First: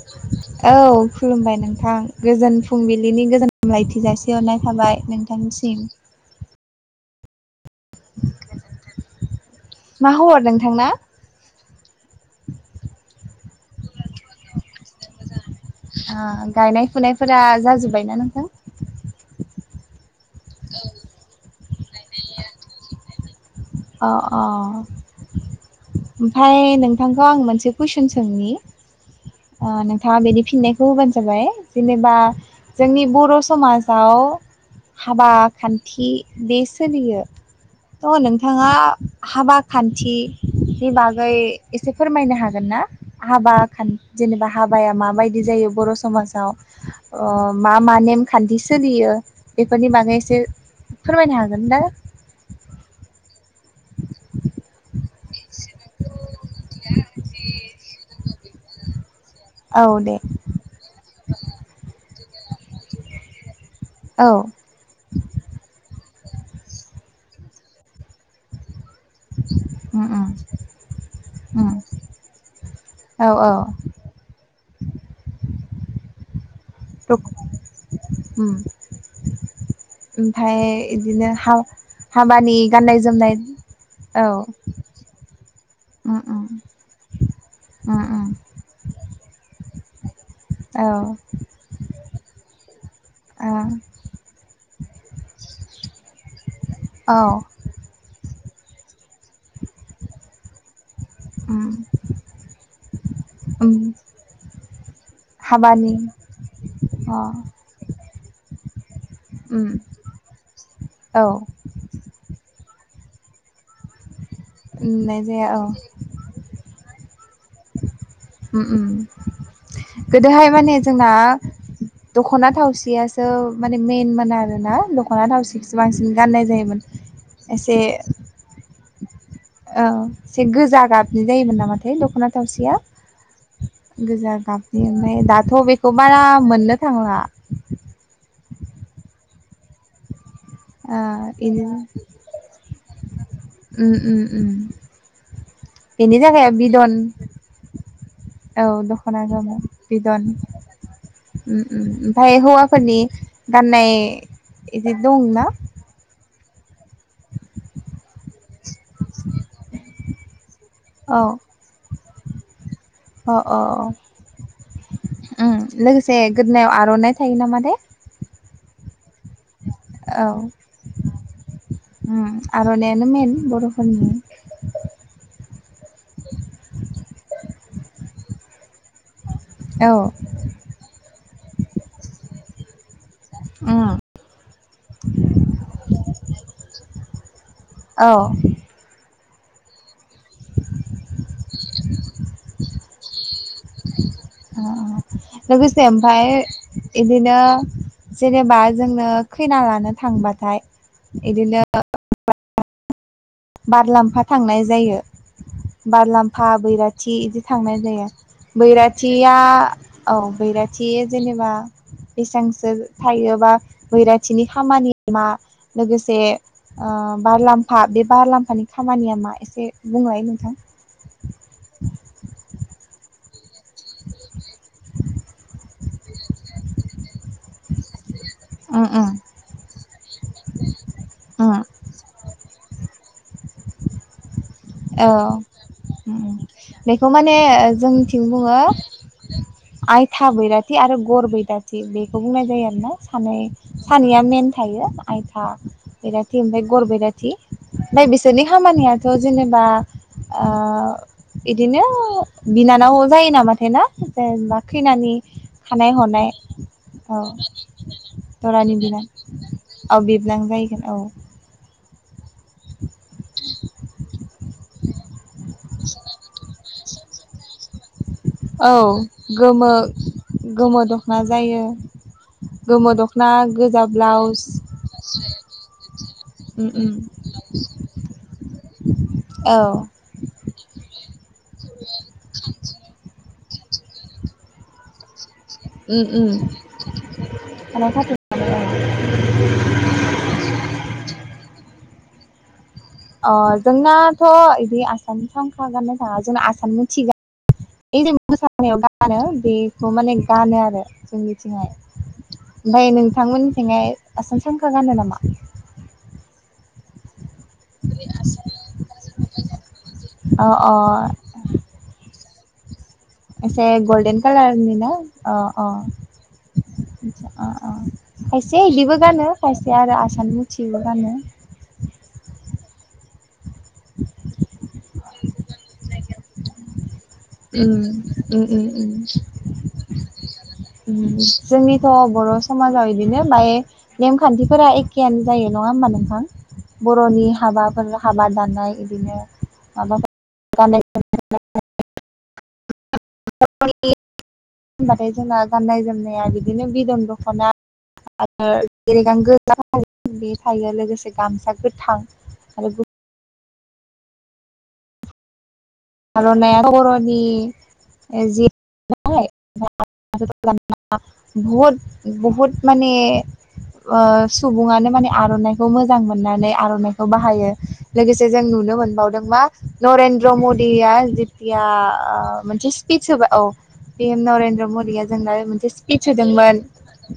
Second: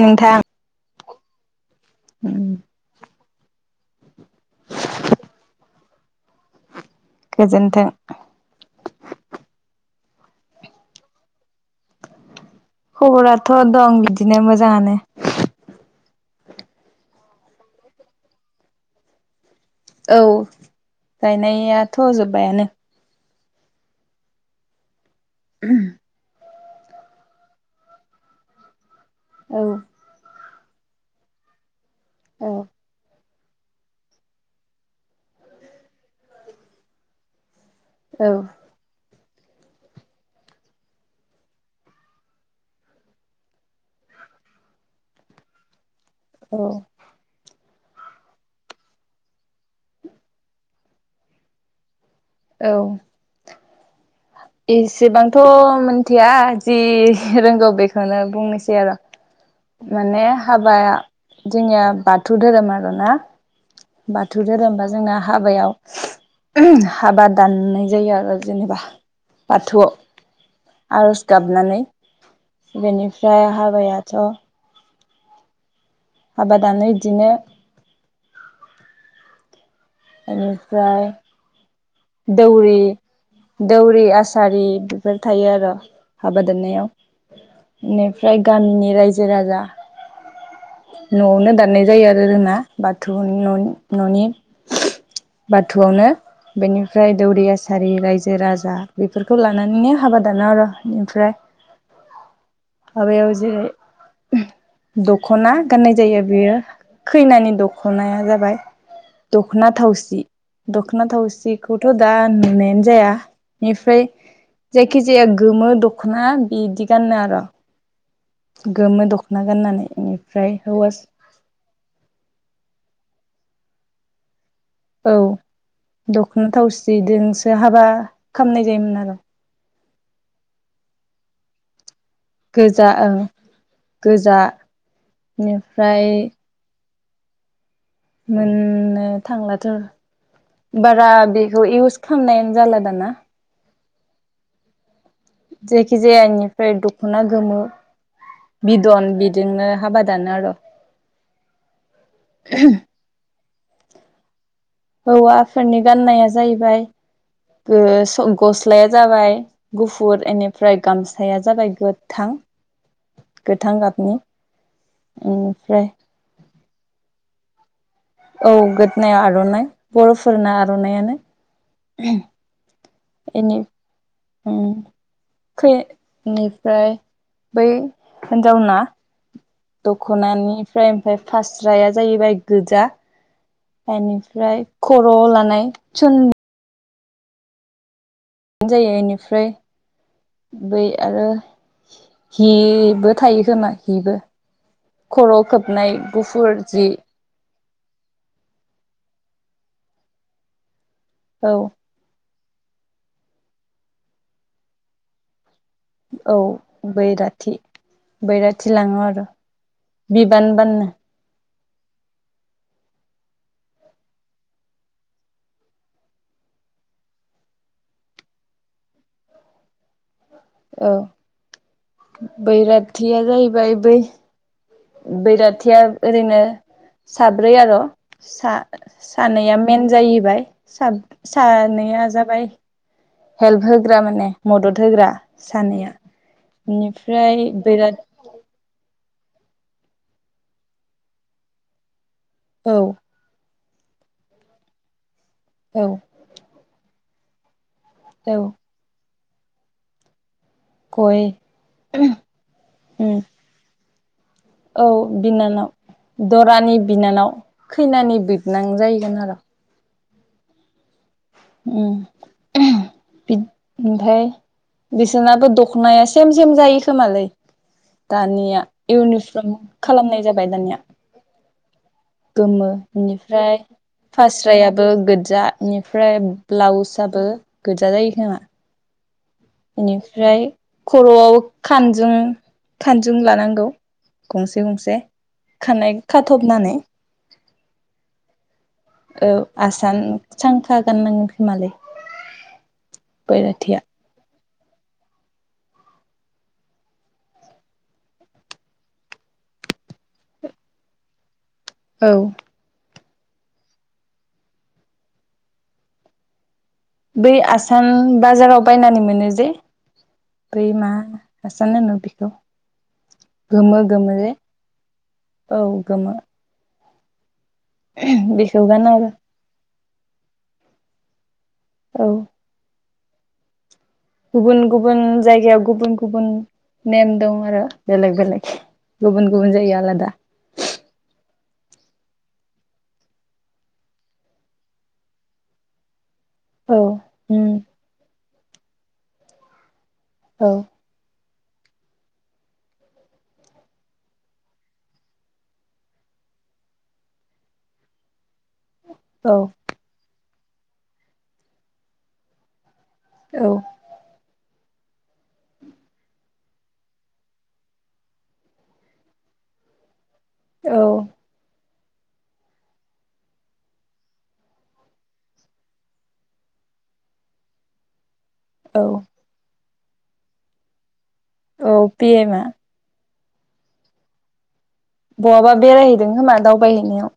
नोंथां औ खुलुमबाय नोंथां गोजोन फुंबिलिनि गोजोन हामलायथि जासिहरनाय थाबाय नोंथांनिसिम गोजोनथों मा हर नोंथांना खबराथ' दं बिदिनो मोजाङानो गायनाय फुनायफोरा जाजोब्बायना नोंथां? औ गायनायाथ' जोब्बायानो औ औ ओमफ्राय ओमफ्राय नोंथांखौ आं मोनसे कुइसन सोंनि औ नोंथां बिनि फिननायखौ होबानो जाबाय जेनेबा औ जोंनि बर' समाजाव हाबा खान्थि बे सोलियो थ' नों थांआ हाबा खान्थिनि बागै एसे फोरमायनो हागोन ना? हाबा खान जेनेबा हाबाया माबायदि जायो बर' समाजाव औ अ मा मा नेमखान्थि सोलियो बेफोरनि बागै एसे फोरमायनो हागोन दा औ एसेबां थ' मिथिया जि रोंगौ बेखौनो बुंनोसै आरो औ दे माने हाबाया जोंनिया बाथौ धोरोम आर ना औ बाथौ धोरोम बा जोंना हाबायाव हाबा दाननाय जायो आरो जेनेबा उम उम बाथौआव आर'ज उम गाबनानै औ बेनिफ्राय औ हाबाया ओ हाबा दानो बिदिनो ओम ओमफाय बेनिफ्राय इदिनो हा हाबानि दौरि गाननाय जोमनाय दौरि औ आसारि फोर थायो आरो उम हाबा उम दाननायाव उम उम बेनिफ्राय गामिनि रायजो राजा औ नवावनो दाननाय जायो आरो रोङा बाथौ ओ न'नि बाथौआवनो बेनिफ्राय औ दौरि आसारि रायजो राजा बेफोरखौ लानानैनो हाबा दान आरो' ओमफ्राय अ हाबायाव जेरै दख'ना हाबानि गाननाय जायो बेयो अ खैनानि दख'नाया जाबाय उम दखना थावसि दखना औ थावसि बेखौथ' दा नुनायानो जाया बेनिफ्राय जायखि नुनाय जाया औ गोमो दख'ना बिदि गानो आरो गोमो दख'ना गाननानै गोदोहाय बेनिफ्राय माने हौवा जोंना दख'ना थावसियासो माने मेइन मोना आरोना औ दख'ना थावसिखौसो बांसिन गाननाय जायोमोन एसे खामनाय जायोमोन आरो औ एसे गोजा गाबनि जायोमोन नामाथाय दख'ना थावसिया गोजा ओं गोजा गाबनि ओमफ्राय दाथ' बेखौ बेनिफ्राय बारा मोननो जा [inaudible] मोननो थांलाथ' ओ बारा इनि बेखौ इउस खालामनायानो जाला दाना ओम ओम ओम जायखिजाया बेनिफ्राय दख'ना गोमो औ बिदन दख'ना गोमो बिजोंनो हाबा बिदन जानो आरो' ओमफ्राय हौवाफोरनि गाननाय इदि दंना हौवाफोरनि गाननाया जाहैबाय गस्लाया जाबाय गुफुर ए ओमफ्राय औ गामसाया जाबाय गोथां अ अ गोथां गाबनि ओमफ्राय ए गोदोनायाव आर'नाइ थायो नामा दे औ गोदनाय आर'नाइ औ बर'फोरना आर'नायानो आर'नायानो मेन बर'फोरनि बेनिफ्राय बै हिनजावना औ दख'नानिफ्राय ओमफ्राय फास्राया जाहैबाय गोजा अ बेनिफ्राय खर' लानाय औ जायो बेनिफ्राय बै आरो हिबो थायो खोमा हिबो खर' खोबनाय गुफुर जि बिदिनो जेनेबा जोंनो खैना लानो थांबाथाय औ बिदिनो बारलाम्फा थांनाय जायो औ बारलामफा बैराथि बिदि थांनाय जायो बैराथि लाङो आरो बैराथिया औ बिबान बाननो बैराथि जेनेबा बेसेबांसो थायोबा बैराथिनि खामानि मा लोगोसे बारलाम्फा बे बारलाम्फानि खामानिया मा एसे बुंलाय नोंथां औ बैराथिया जाहैबाय बै बैराथिया ओरैनो साब्रै आरो' उम उम सानैया मेन जाहैबाय उम सानैया जाबाय हेल्प होग्रा माने मदद औ होग्रा सानैया बेनिफ्राय बिराद थिं बुङो आयथा बैराथि आरो गर बैराथि बेखौ बुंनाय जायो औ आरोना सानै सानैया मेन थायो आइथा औ रथि ओमफ्राय गर बैराथि ओमफ्राय औ बिसोरनि खामानियाथ' जेनेबा गय बिदिनो बिनानाव उम जायो नामाथाय ना जेनबा औ खैनि बिनानाव खानाय हनाय दरानि औ बिनानाव खैनानि बिबोनां दरानि दिन जाहैगोन आरो औ बिबोनां जाहैगोन औ ओमफ्राय बिसनाबो दख'नाया सेम सेम जायो खोमालाय दानिया औ इउनिफर्म गोमो खालामनाय जाबाय दानिया गोमो दख'ना जायो गोमो दख'ना बेनिफ्राय गोजा ब्लाउस फास्रायाबो गोजानिफ्राय ओमफ्राय उम उम ब्लाउसआबो गोजा जायो खोमा औ बेनिफ्राय खर'आवबो खानजुं खानजुं लानांगौ गंसे गंसे खानाय ओ ओ खाथबनानै औ आसान सांखा गाननांगोन खोमालाय जोंनाथ' बिदि आसामनि थांखा गाननो थाङा जोंना आसामनि थिग बे जों मोसानायाव गानो बेखौ माने गानो आरो जोंनिथिंहाय औ ओमफ्राय नोंथांमोननिथिहाय आसान सानखा गानो नामा बै आसान बाजाराव बायनानै मोनो जे अ बै मा अ हासान होनो बेखौ एसे गोमो गोमो गल्डेन जे कालारनि ना अ औ अ गोमो अ खायसे बेखौ इलिबो आरो गानो खायसे आरो आसान मथियबो गानो औ [inaudible] गुबुन गुबुन जायगायाव गुबुन गुबुन नेम दं आरो उम बेलेक उम बेलेग उम उम गुबुन गुबुन जायो आलादा जोंनिथ' बर' समाजाव बिदिनो बाय नेमखान्थिफोरा एखेयानो जायो नङा होमबा नोंथां औ बर'नि उम हाबाफोर हाबा दानाय बिदिनो माबाफोर औ होनबाथाय जोंना गाननाय जोमनाया बिदिनो बिदन दख'ना औ [unintelligible] बे थायो लोगोसे गामसा गोथां आरो औ आर'नाइ बर'नि जि औ बहुद बहुद माने सुबुङानो माने आर'नाइखौ मोजां मोननानै आर'नाइखौ बाहायो लोगोसे जों नुनो औ मोनबावदों मा नरेन्द्र मदि औ पि एमआ मोनसे स्पिस होबाय औ पिम नरेन्द्र मदिया जों बहाबा मोनसे स्पिच बेरायहैदों खोमा होदोंमोन दावबायहैनायाव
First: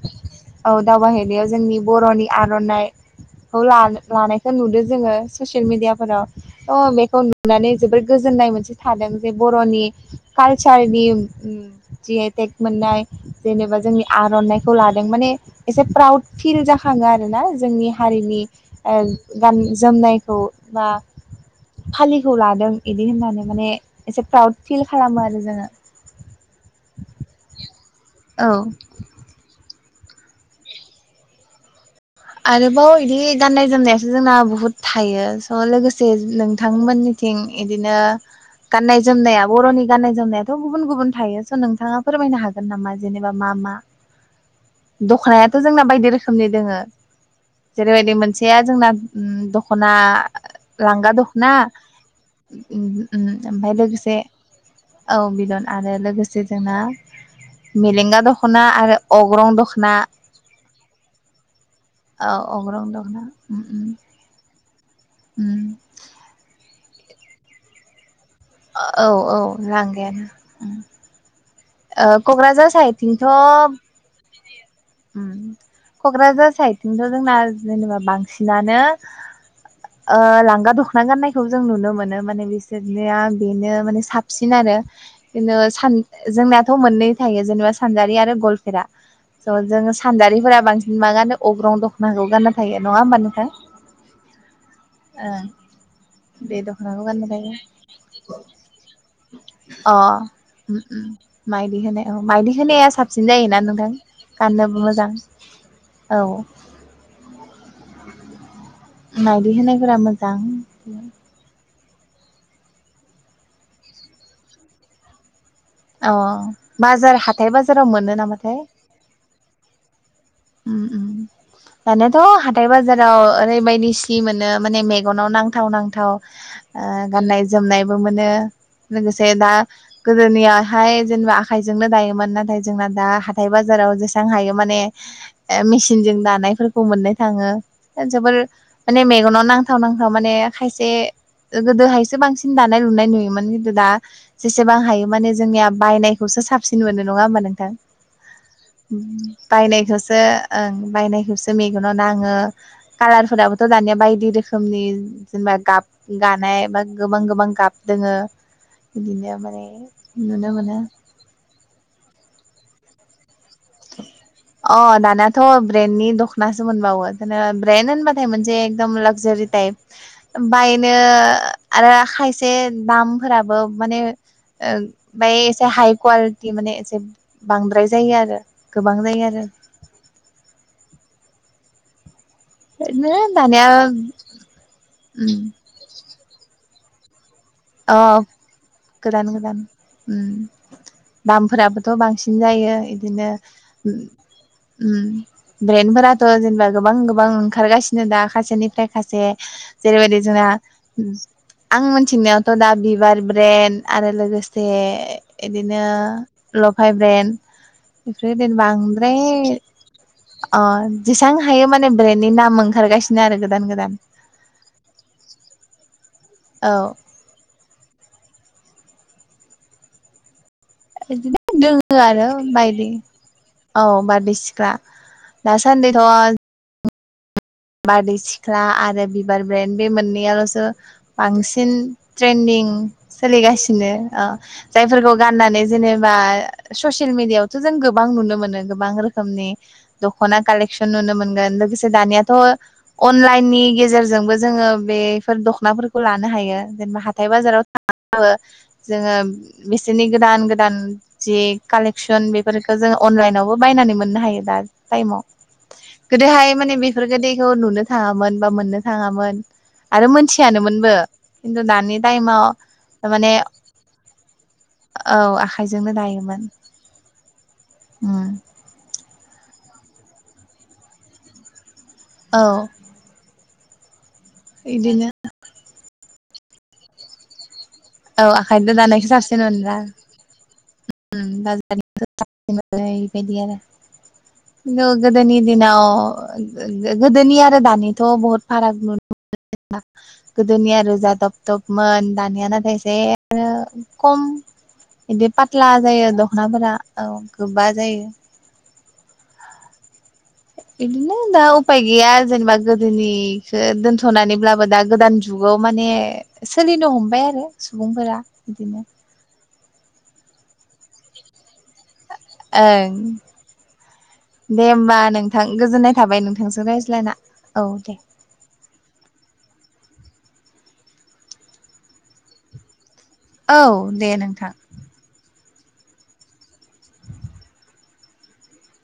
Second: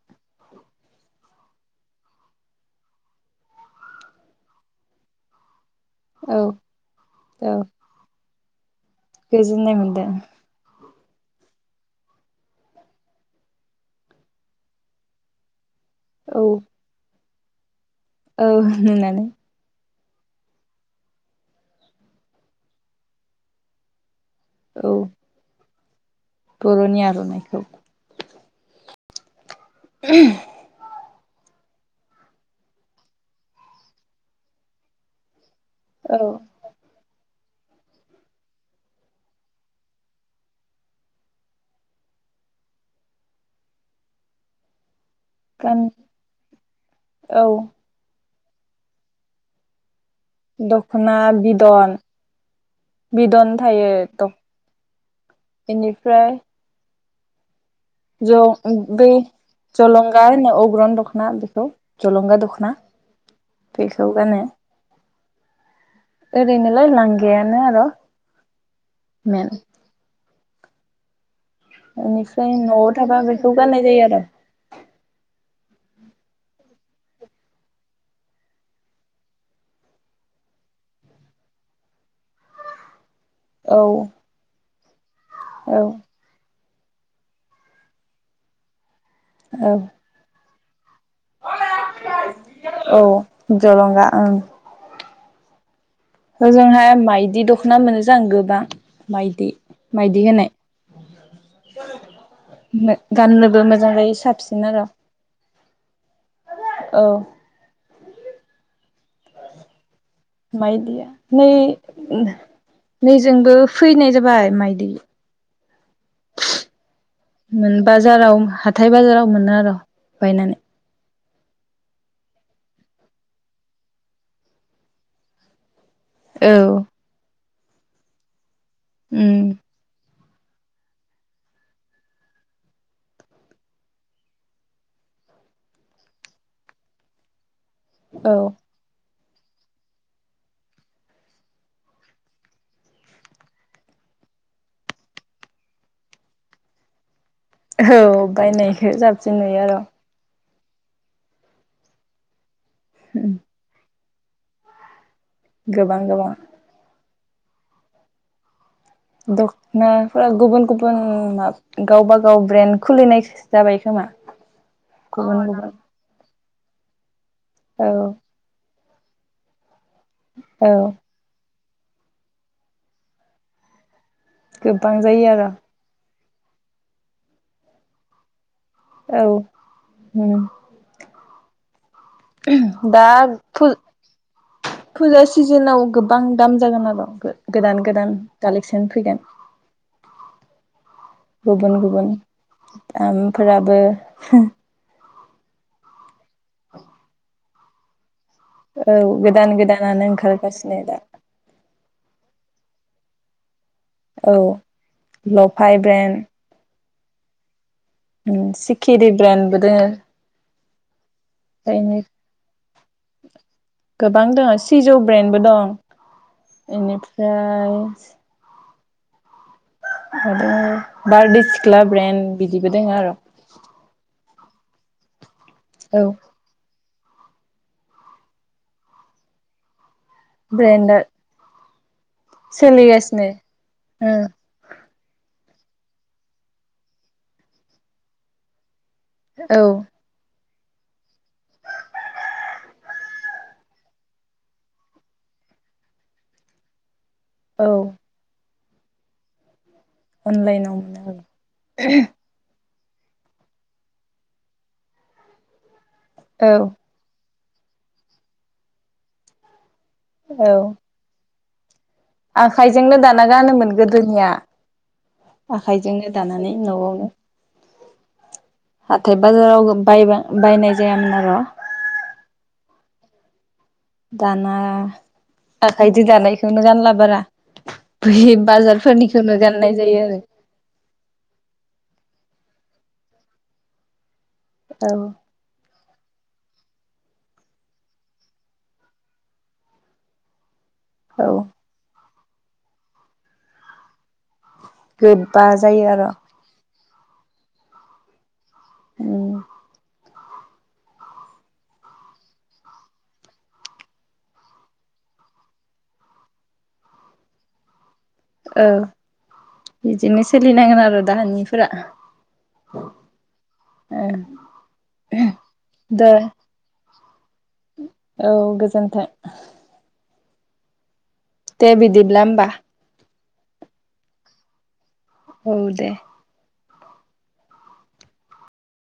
औ दावबायाहैनायाव जोंनि बर'नि आर'नाइ औ लानायखौ नुदो जोङो ससियेल मिडिया फोराव औ थ बेखौ औ नुनानै जोबोर गोजोननाय मोनसे थादों जे गोजोननाय बर'नि मोनदों काल सारनि जिए टेक मोननाय जेनेबा जोंनि आर'नाइखौ लादों माने एसे प्राउड औ फिल जाखाङो आरोना जोंनि हारिनि औ नुनानै गान जोमनायखौ बा फालिखौ लादों बिदि होननानै माने एसे प्राउद फिल औ खालामो आरो जोङो बर'नि आर'नाइखौ औ ओ आरोबाव बिदि गाननाय जोमनायासो जोंना बहुद थायो स' लोगोसे औ नों थांमोननिथिं बिदिनो गाननाय जोमनाया बर'नि गाननाय जोमनायाथ' गुबुन गुबुन थायो स' नोंथाङा फोरमायनो हागोन हागोन नामा जेनेबा मा मा [inaudible] दख'नायाथ' गान जोंना बायदि रोखोमनि दोङो औ जेरैबायदि मोनसेया जोंना दख'ना लांगा दखना बिदन ओमफफ्राय थायो लोगोसे द औ बिदन आरो लोगोसे बेनिफ्राय जोंना मेलेंगा ज दख'ना आरो बे अग्रं दख'ना जलंगा होनो अग्रं दखना बेखौ औ अग्रं दखना गान ने उम ओरैनोलाय लांगैआनो आरो औ औ मेन लांगायानो बेनिफ्राय क'क्राझार न'आव थाबा बेखौ साइतथ' गाननाय जायो आरो क'क्राझार साइदथिंथ' जोंना जेनेबा बांसिनानो लांगा दखना गाननायखौ जों नुनो मोनो माने बिसोरनिया बेनो औ माने साबसिन आरो बिदिनो औ सान जोंनाथ' मोननै थायो जेनेबा सानजारि आरो गलफेरा औ जों सानजारिफोरा बांसिन मा गानो अग्रं दख'नाखौ गानना थायो नङा होमबा नोंथां औ जलंगा ओं ओं बे ओजोंहाय दख'नाखौ गानना माइदि थायो दख'ना मोनोस आं गोबां माइदि अ माइदि माइ मायदि होनाय औ मायदि होनाया होनाय साबसिन जायोना गाननोबो नोंथां मोजां जायो साबसिन गाननोबो आरो मोजां औ औ मनायदिहोनायफोरा मोजां मायदिया नै नैजोंबो फैनाय जाबाय माइदि अ बाजार हाथाय मोन मोनो बाजाराव नामाथाय हाथाय बाजाराव मोनो आरो' बायनानै उम उम दानाथ' हाथाय बाजाराव ओरैबायदि सिनि मोनो माने मेगनाव नांथाव नांथाव औ थाव गाननाय जोमनायबो मोनो लोगोसे उम दा गोदोनिया हाय जेनेबा आखायजोंनो दायोमोन नाथाय जोंना दा हाथाय बाजाराव जेसां हायो माने मेसिनजों दानायफोरखौ मोननो थाङो औ जोबोर माने मेगनाव नांथाव नांथाव माने खायसे गोदोहायसो बांसिन दानाय लुनाय नुयोमोन खिन्थु दा जेसेबां हायो माने जोंनिया बायनायखौसो साबसिन मोनो नङाहमबा नोंथां औ बायनायखौ साबसिन नुयो आरो बायनायखौसो बायनायखौसो मेगनाव न आङो कालारफोराबो थ दानिया बायदि रोखोमनि जेनेबा गाब गोबां गोबां गानाय बा गोबां गोबां गाब दोङो बिदिनो माने दख'नाफोरा नुनो गुबुन मोनो गुबुन म गावबा गाव ब्रेन्ड खुलिनाय जाबाय खोमा अ दानाथ' गुबुन गुबुन ब्रेन्दनि दखना सोमोनबावो जेनबा ब्रेेन औ होनबाथाय मोनसे एखदमबारे लागजारि टाइप औ बायनो आरो खायसे दामफोराबो माने गोबां जायो ओमफ्राय आरो एसे हाइ कुवालिटि माने एसे बांद्राय जायो आरो गोबां औ जायो आरो दा ओरैनो दानिया फुजा सिजोनाव गोबां गोबां दाम जागोन आरो गोदान गोदान अ कालेकसन फैगोन गोदान गोदान गुबुन दामफोराबोथ' गुबुन बांसिन जायो बिदिनो दामफोराबो ब्रेेन फोराथ' जेनेबा गोबां गोबां ओंखारगासिनो दा औ खायसेनिफ्राय खायसे गोदान गोदानानो जेरैबायदि जोंना ओंखारगासिनो दा आं मिथिनायावथ' दा बिबार ब्रेन आरो औ लोगोसे लफाय बिदिनो ब्रेन्ड लफाय ब्रेन् बेफोरबायदिनो सिखिरि बांद्राय ब्रेन्डबो दोङो अ जेसां हायो माने ओमफ्राय ब्रेन्डनि नाम ओंखारगासिनो आरो गोदान गोदान गोबां दङ सिजौ ब्रेन्डबो दं औ बेनिफ्राय आरो बिदिनो बारदैसिख्ला दोङो आरो ब्रेन्ड बिदिबो बायदि दङ आरो औ बारदै सिख्ला औ दासान्दैथ' बारदै सिख्ला आरो बिबार ब्रेन्ड बे मोननैयाल'सो ब्रेन्डआ बांसिन ट्रेन्दिं सोलिगासिनो सोलिगासिनो जायफोरखौ गाननानै जेनेबा ससियेल मिडियायावथ' जों गोबां नुनो मोनो गोबां रोखोम नि औ दख'ना कालेकसन नुनो मोनगोन लोगोसे दानिया थ' अनलाइननि गेजेरजोंबो जोङो बेफोर दख'नाफोरखौ लानो हायो जेनेबा हाथाय हाथाय बाजाराव औ थांनानैबाबो जोङो बिसोरनि गोदान गोदान अनलाइनाव मोनो जि कालेकसन बेफोर जो अनलाइनावबो बायनानै मोननो हायो दानि ताइमाव औ गोदोहाय माने बे बेफोर गोदैखौ नुनो थाङामोन बा मोननो थाङामोन आरो औ मोनथियानोमोनबो खिनतु दानि टाइमाव आखाइजोंनो दाना थारमाने गानोमोन गोदोनिया औ आखाइजोंनो दायोमोन दानानै न'आवनो हाथाय बाजाराव बाय बायनाय जायामोन आरो' औ दाना इदिनो आखाइदो दानायखौनो गानला बारा औ बै आखाइजों बाजारफोरनिखौनो गाननाय जायो आरो बाजारनिफ्राइ फाननाय बेबायदि आरो खिनथु आरो औ गोदोनि दिनाव गोदोनि आरो दानिथ' बहुत फाराग नुनो गोदोनि आरो जाथब औ थपमोन दानिया नाथाय एसे आरो खम बिदि गोबा पात्ला आरो जायो दख'नाफोरा औ गोबा जायो उ बिदिनो दा उफाय गैया जेनेबा गोदोनिखौ दोनथ'नानैब्लाबो दा गोदान जुगाव माने सोलिनो हमबाय आरो सुबुंफोरा औ बिदिनो बिदिनो सोलिनांगोन आरो दाहानिफोरा ओं दे होमबा नोंथां गोजोननाय दे थाबाय नोंथां नोंजों रायज्लायना औ दे औ गोजोन्थों दे बिदिब्ला होमबा औ दे नोंथां औ दे